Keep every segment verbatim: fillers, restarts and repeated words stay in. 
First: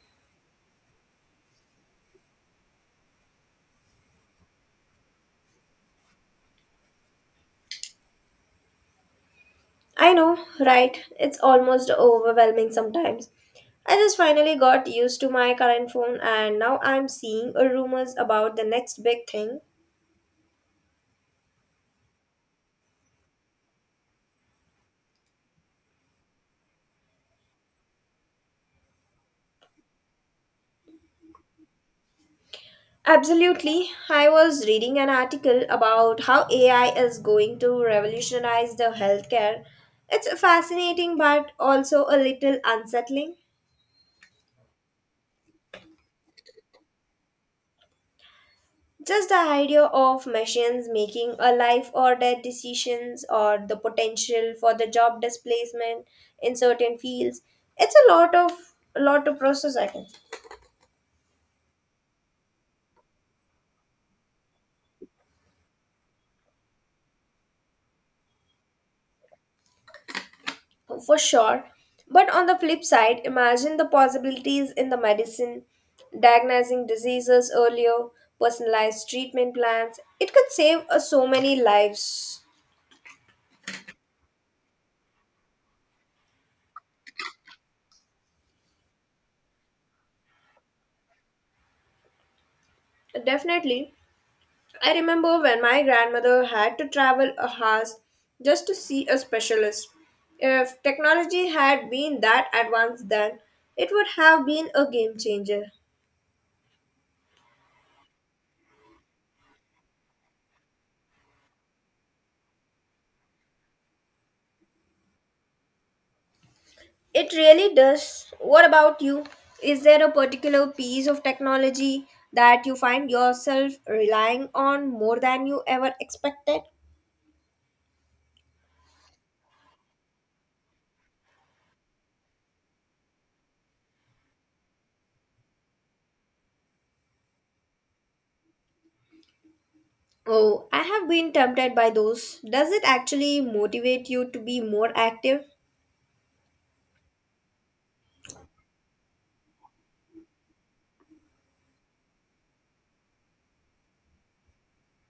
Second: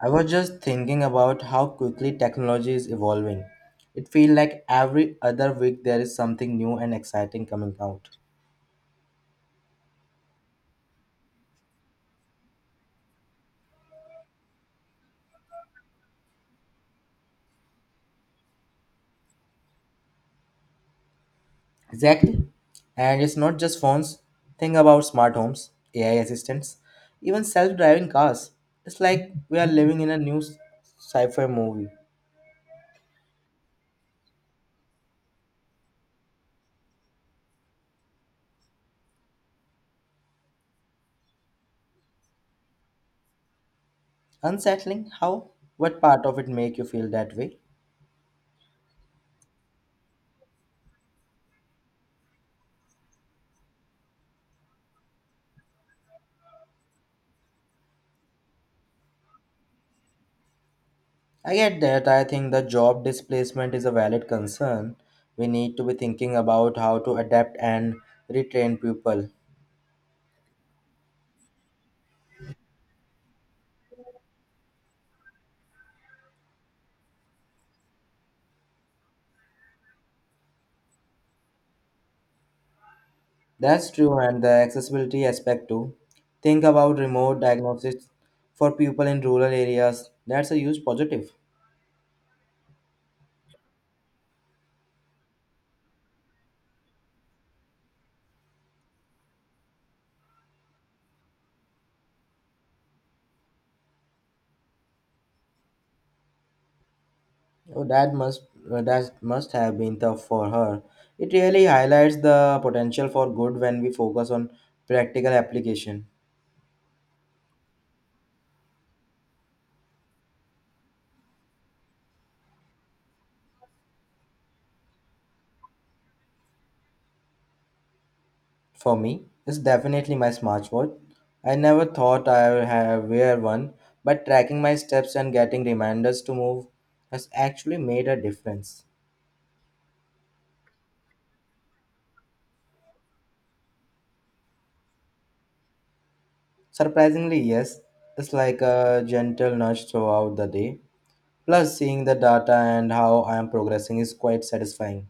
I was just thinking about how quickly technology is evolving. It feels like every other week there is something new and exciting coming out. I know, right? It's almost overwhelming sometimes. I just finally got used to my current phone and now I'm seeing a rumors about the next big thing. Exactly. And it's not just phones. Think about smart homes, A I assistants, even self-driving cars. It's like we are living in a new sci-fi movie. Absolutely. I was reading an article about how A I is going to revolutionize the healthcare. It's fascinating but also a little unsettling. Unsettling how? What part of it make you feel that way? Just the idea of machines making a life or death decisions or the potential for the job displacement in certain fields, it's a lot of a lot to process I think, I get that. I think the job displacement is a valid concern. We need to be thinking about how to adapt and retrain people. for sure. But on the flip side, imagine the possibilities in the medicine, diagnosing diseases earlier, personalized treatment plans. It could save uh, so many lives. That's true, and the accessibility aspect too. Think about remote diagnosis for people in rural areas. That's a huge positive. Definitely I remember when my grandmother had to travel a house just to see a specialist. If technology had been that advanced then, it would have been a game changer. Oh, that must uh, that must have been tough for her. It really highlights the potential for good when we focus on practical application. It really does. What about you? Is there a particular piece of technology that you find yourself relying on more than you ever expected? For me, it's definitely my smartwatch. I never thought I would have wear one, but tracking my steps and getting reminders to move has actually made a difference. Oh, I have been tempted by those. Does it actually motivate you to be more active? Surprisingly, yes, it's like a gentle nudge throughout the day. Plus, seeing the data and how I am progressing is quite satisfying.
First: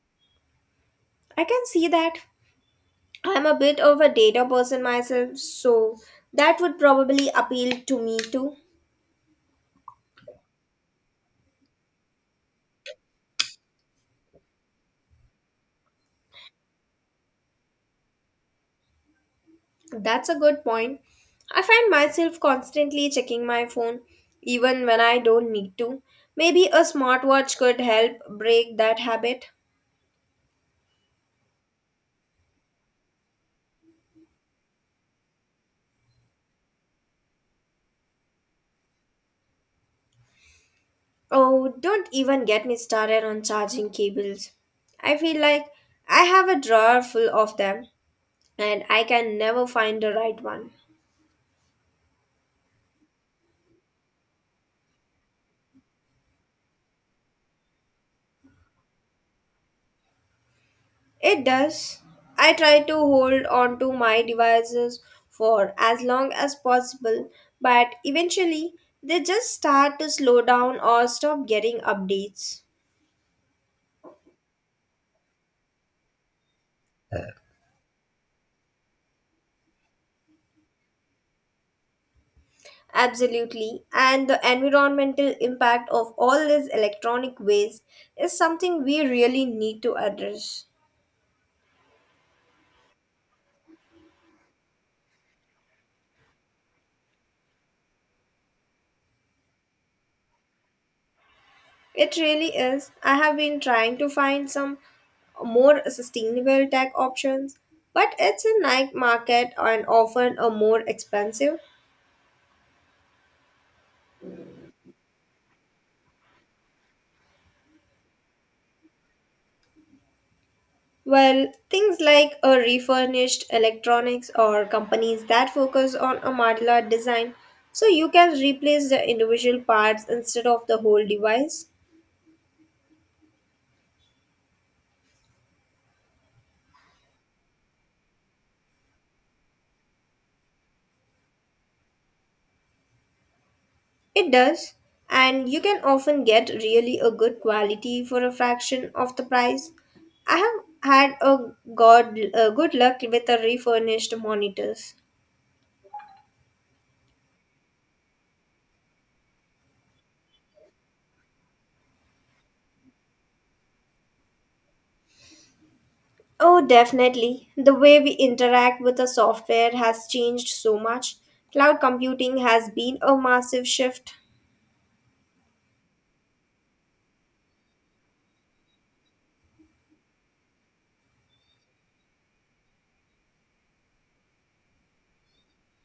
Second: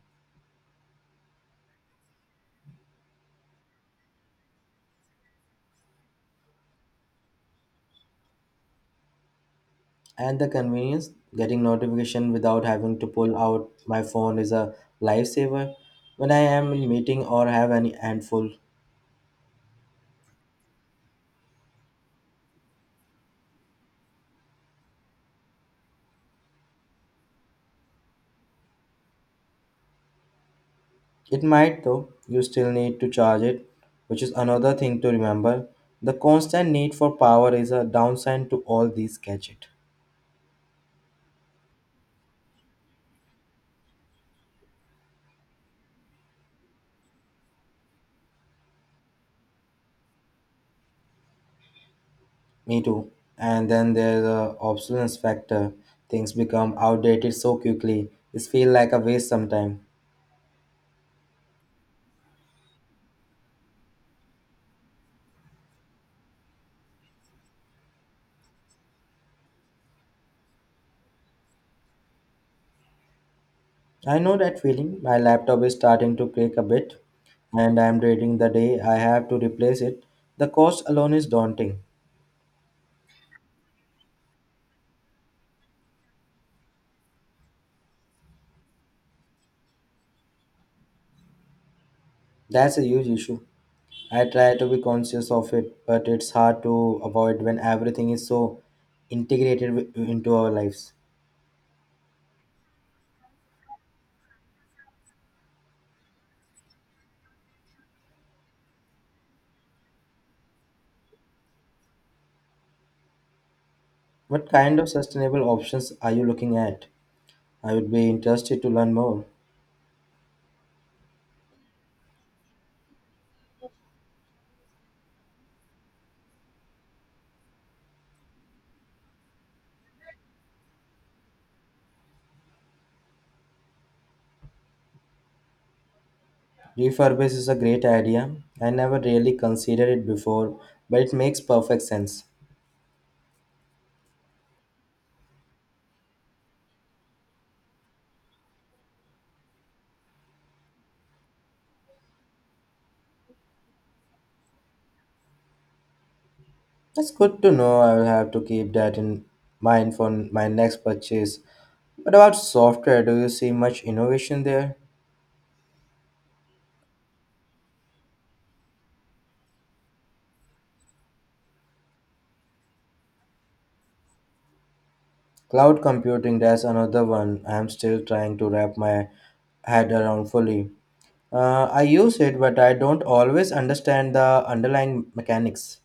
I can see that. I'm a bit of a data person myself, so that would probably appeal to me too. And the convenience, getting notification without having to pull out my phone is a lifesaver when I am in meeting or have any handful. That's a good point. I find myself constantly checking my phone, even when I don't need to. Maybe a smartwatch could help break that habit. It might though, you still need to charge it, which is another thing to remember. The constant need for power is a downside to all these gadgets. Oh, don't even get me started on charging cables. I feel like I have a drawer full of them, and I can never find the right one. Me too. And then there's the obsolescence factor. Things become outdated so quickly. It feels like a waste sometimes. It does. I try to hold on to my devices for as long as possible, but eventually they just start to slow down or stop getting updates. I know that feeling. My laptop is starting to crack a bit, and I'm dreading the day I have to replace it. The cost alone is daunting. Absolutely, and the environmental impact of all this electronic waste is something we really need to address. That's a huge issue. I try to be conscious of it, but it's hard to avoid when everything is so integrated wi- into our lives. It really is. I have been trying to find some more sustainable tech options, but it's a night market and often a more expensive. What kind of sustainable options are you looking at? I would be interested to learn more. Well, things like a refurbished electronics or companies that focus on a modular design so you can replace the individual parts instead of the whole device. Refurbish is a great idea. I never really considered it before, but it makes perfect sense. It does, and you can often get really a good quality for a fraction of the price. I have had a god a good luck with the refurnished monitors. That's good to know. I will have to keep that in mind for my next purchase. What about software, do you see much innovation there? Oh, definitely. The way we interact with the software has changed so much. Cloud computing has been a massive shift. Cloud computing, that's another one I'm still trying to wrap my head around fully. Uh, I use it, but I don't always understand the underlying mechanics.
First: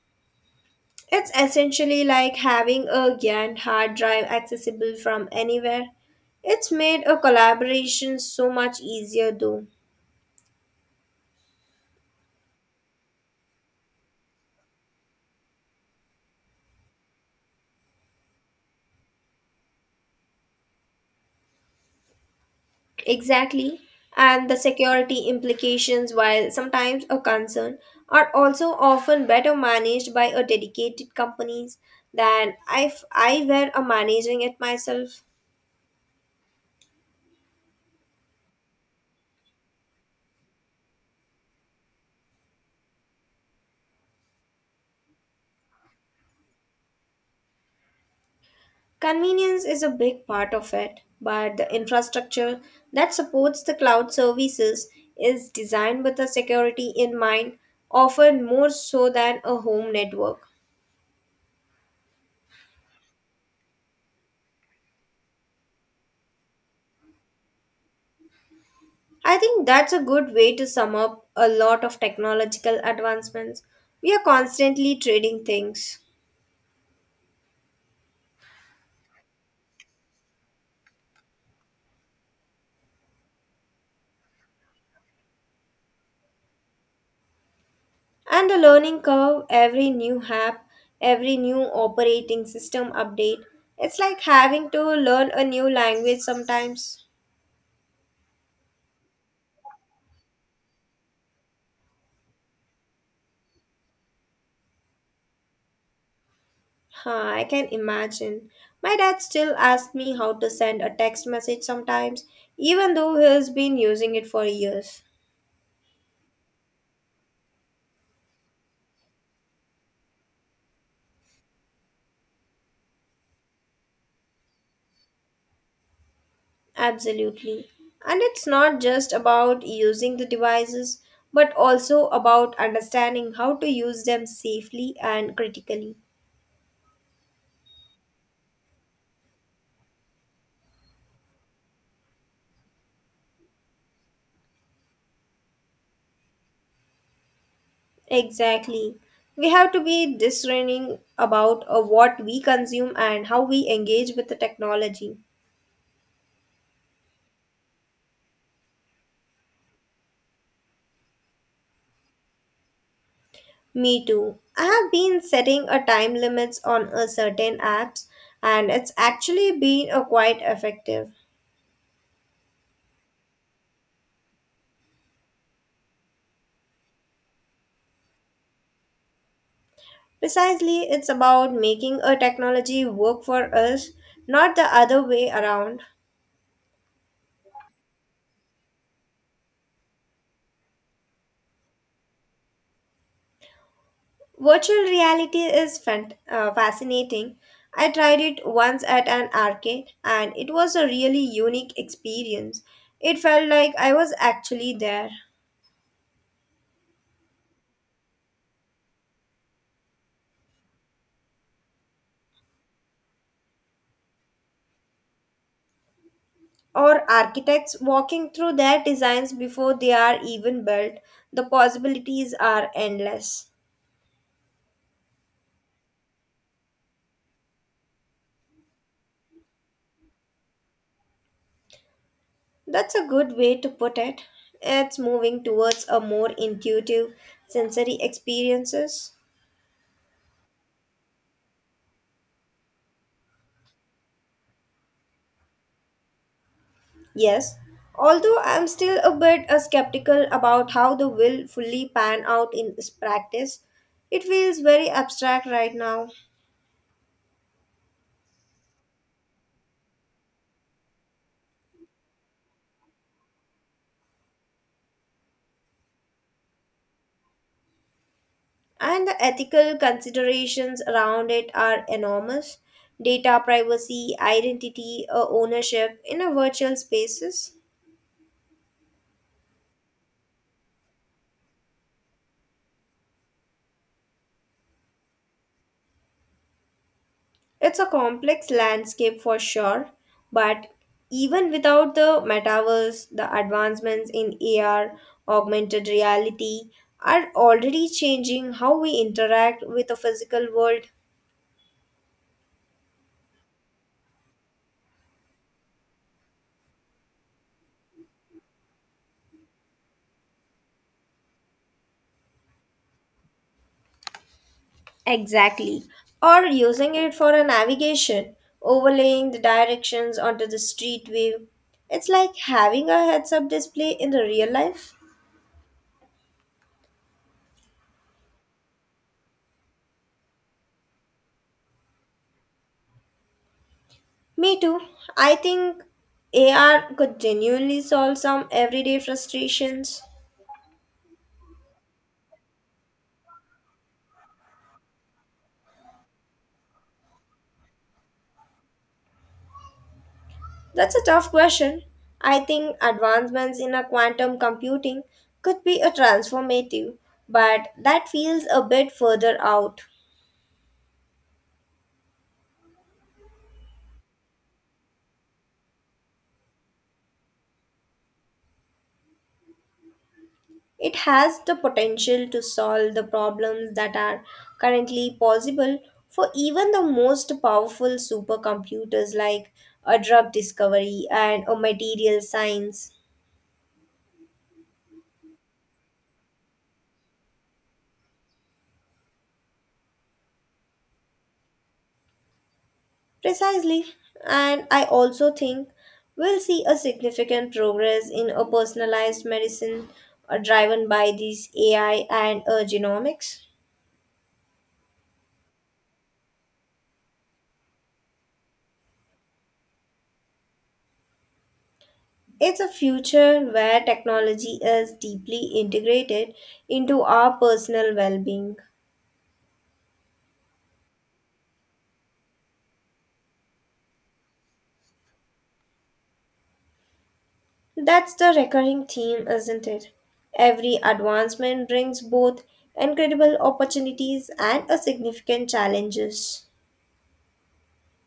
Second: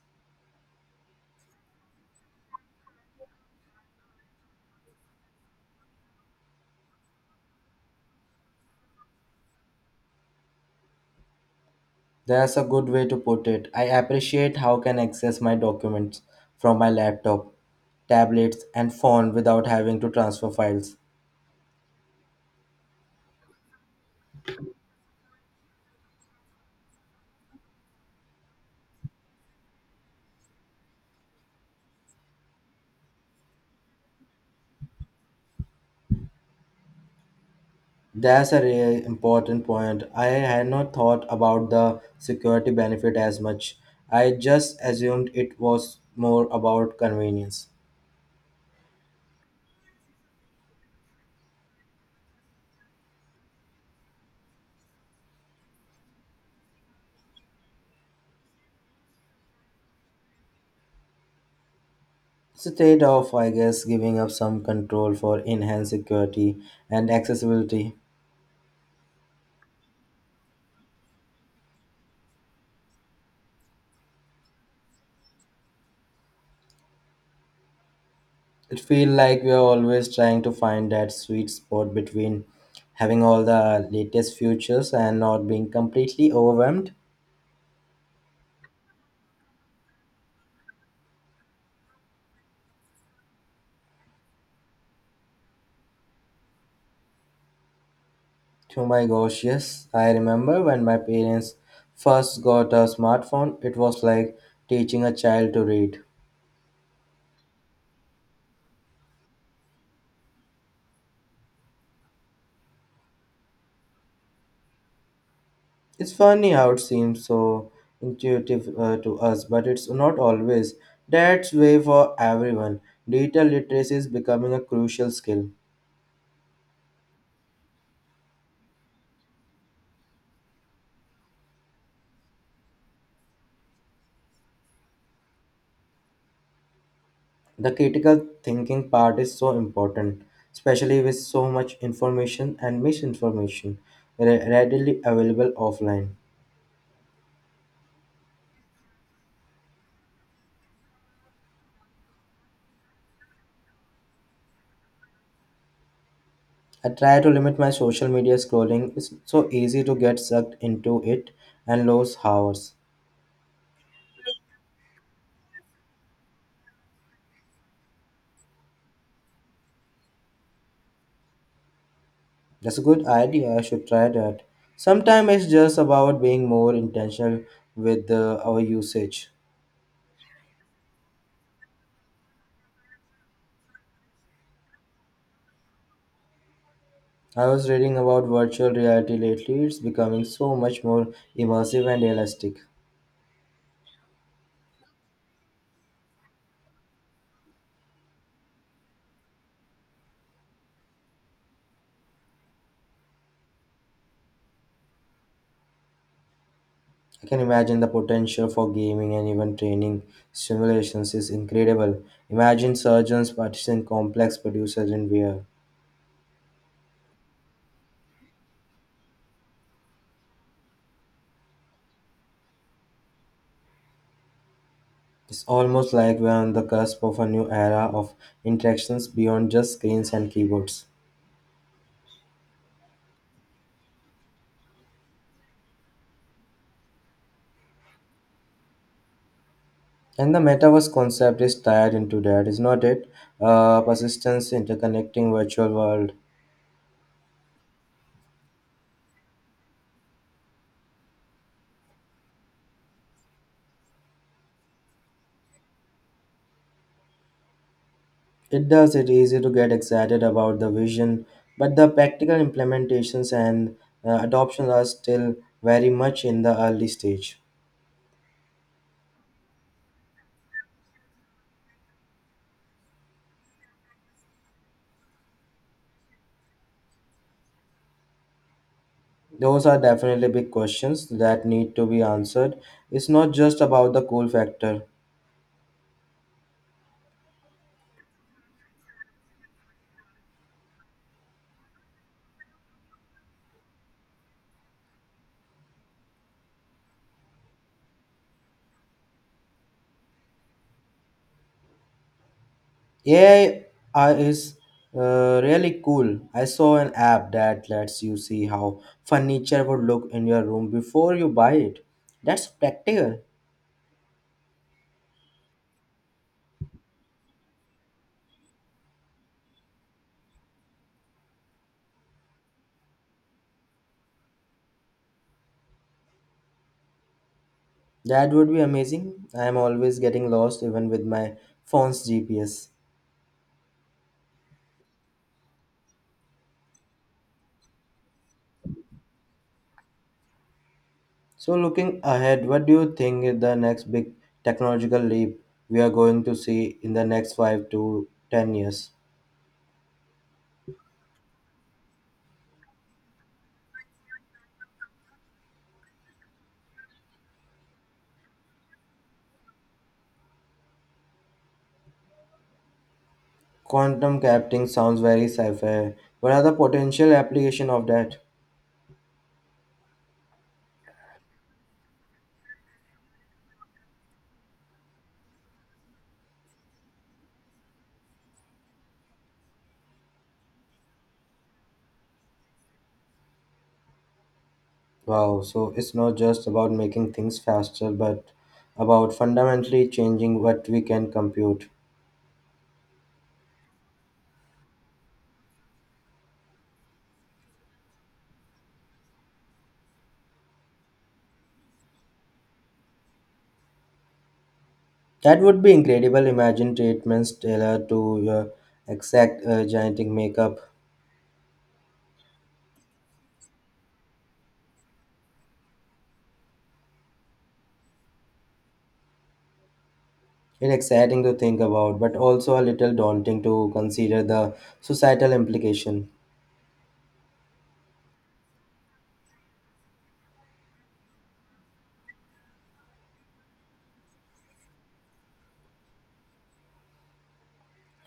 It's essentially like having a G A N hard drive accessible from anywhere. It's made a collaboration so much easier though. That's a good way to put it. I appreciate how can access my documents from my laptop, tablets, and phone without having to transfer files. Exactly. And the security implications, while sometimes a concern, are also often better managed by a dedicated companies than if I were a managing it myself. That's a really important point. I had not thought about the security benefit as much. I just assumed it was more about convenience. Convenience is a big part of it, but the infrastructure that supports the cloud services is designed with the security in mind, often more so than a home network. It's a trade off, I guess, giving up some control for enhanced security and accessibility. I think that's a good way to sum up a lot of technological advancements. We are constantly trading things. It feels like we are always trying to find that sweet spot between having all the latest features and not being completely overwhelmed. And the learning curve, every new app, every new operating system update, it's like having to learn a new language sometimes. Oh my gosh, yes, I remember when my parents first got a smartphone, it was like teaching a child to read. Huh, I can imagine. My dad still asks me how to send a text message sometimes, even though he's been using it for years. It's funny how it seems so intuitive uh, to us, but it's not always. That's way for everyone. Digital literacy is becoming a crucial skill. Absolutely. And it's not just about using the devices, but also about understanding how to use them safely and critically. The critical thinking part is so important, especially with so much information and misinformation re- readily available offline. Exactly. We have to be discerning about uh, what we consume and how we engage with the technology. I try to limit my social media scrolling. It's so easy to get sucked into it and lose hours. Me too. I have been setting a time limits on a certain apps and it's actually been a quite effective. That's a good idea. I should try that. Sometimes it's just about being more intentional with uh, our usage. Precisely, it's about making a technology work for us, not the other way around. I was reading about virtual reality lately. It's becoming so much more immersive and realistic. Virtual reality is fan- uh, fascinating. I tried it once at an arcade and it was a really unique experience. It felt like I was actually there. I can imagine the potential for gaming and even training simulations is incredible. Imagine surgeons practicing complex procedures in V R. Or architects walking through their designs before they are even built, the possibilities are endless. It's almost like we're on the cusp of a new era of interactions beyond just screens and keyboards. That's a good way to put it. It's moving towards a more intuitive sensory experiences. And the metaverse concept is tied into that, is not it? Uh, persistence interconnecting virtual world. Yes, although I'm still a bit uh, skeptical about how the will fully pan out in this practice, it feels very abstract right now. It does it easy to get excited about the vision, but the practical implementations and uh, adoptions are still very much in the early stage. And the ethical considerations around it are enormous data privacy, identity, uh, ownership in a virtual spaces. Those are definitely big questions that need to be answered. It's not just about the cool factor. It's a complex landscape for sure, but even without the metaverse, the advancements in A R, augmented reality are already changing how we interact with the physical world. A I is uh, really cool. I saw an app that lets you see how furniture would look in your room before you buy it. That's practical. Or using it for a navigation, overlaying the directions onto the street view. It's like having a heads up display in the real life. That would be amazing. I am always getting lost even with my phone's G P S. Me too. I think A R could genuinely solve some everyday frustrations. So, looking ahead, what do you think is the next big technological leap we are going to see in the next five to ten years? That's a tough question. I think advancements in a quantum computing could be a transformative, but that feels a bit further out. Quantum computing sounds very sci fi. What are the potential application of that? It has the potential to solve the problems that are currently possible for even the most powerful supercomputers like a drug discovery and a material science. Wow, so it's not just about making things faster, but about fundamentally changing what we can compute. Precisely. And I also think we'll see a significant progress in a personalized medicine uh, driven by these A I and uh, genomics. That would be incredible. Imagine treatments tailored to your exact uh, genetic makeup. It's a future where technology is deeply integrated into our personal well being. It's exciting to think about, but also a little daunting to consider the societal implication. That's the recurring theme, isn't it? Every advancement brings both incredible opportunities and a significant challenges.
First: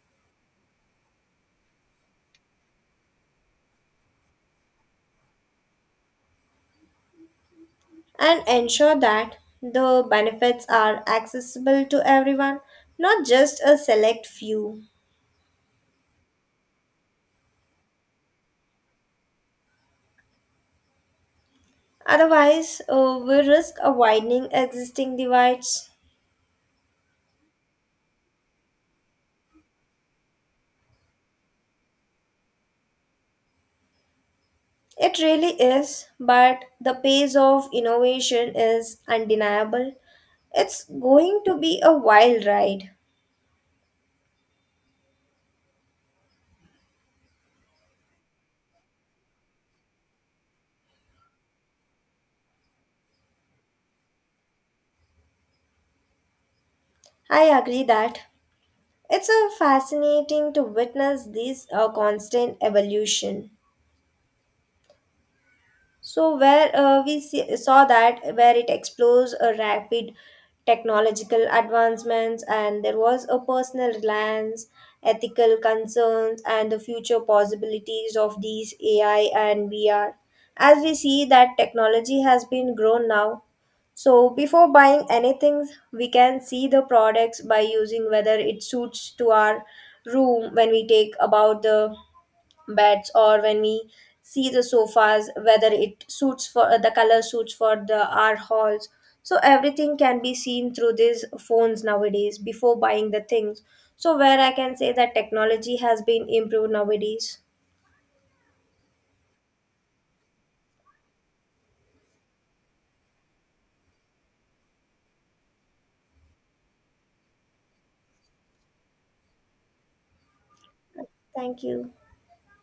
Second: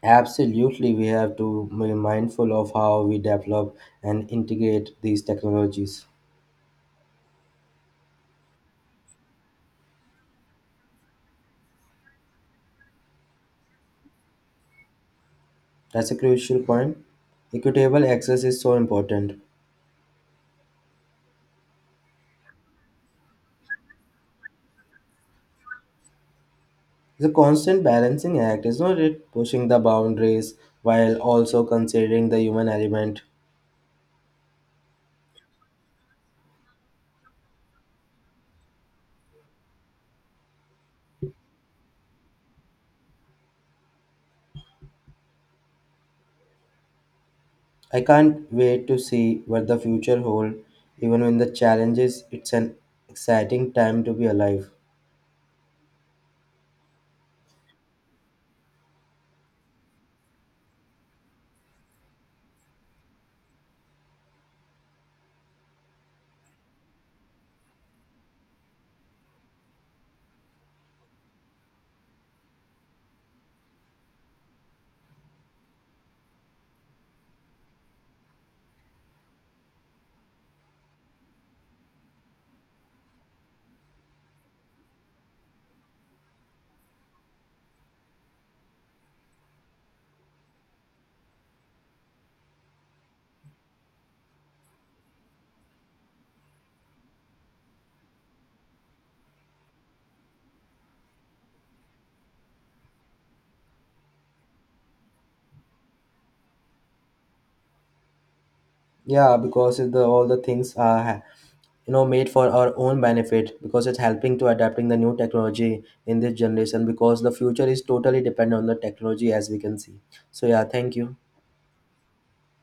Absolutely, we have to be mindful of how we develop and integrate these technologies. And ensure that the benefits are accessible to everyone, not just a select few. That's a crucial point. Equitable access is so important. Otherwise, uh, we risk a widening existing divides. The constant balancing act, isn't it? Pushing the boundaries while also considering the human element. It really is, but the pace of innovation is undeniable. It's going to be a wild ride. I can't wait to see what the future holds, even when the challenges, it's an exciting time to be alive. I agree that it's a fascinating to witness this uh, constant evolution. So, where uh, we see, saw that, where it explores a rapid technological advancements, and there was a personal reliance, ethical concerns, and the future possibilities of these A I and V R. As we see that technology has been grown now, so before buying anything, we can see the products by using whether it suits to our room when we take about the beds or when we see the sofas, whether it suits for the color suits for the our halls. So everything can be seen through these phones nowadays before buying the things. So where I can say that technology has been improved nowadays. Yeah, because if the, all the things are ha- you know made for our own benefit because it's helping to adapting the new technology in this generation because the future is totally dependent on the technology as we can see. So yeah, thank you. Thank you.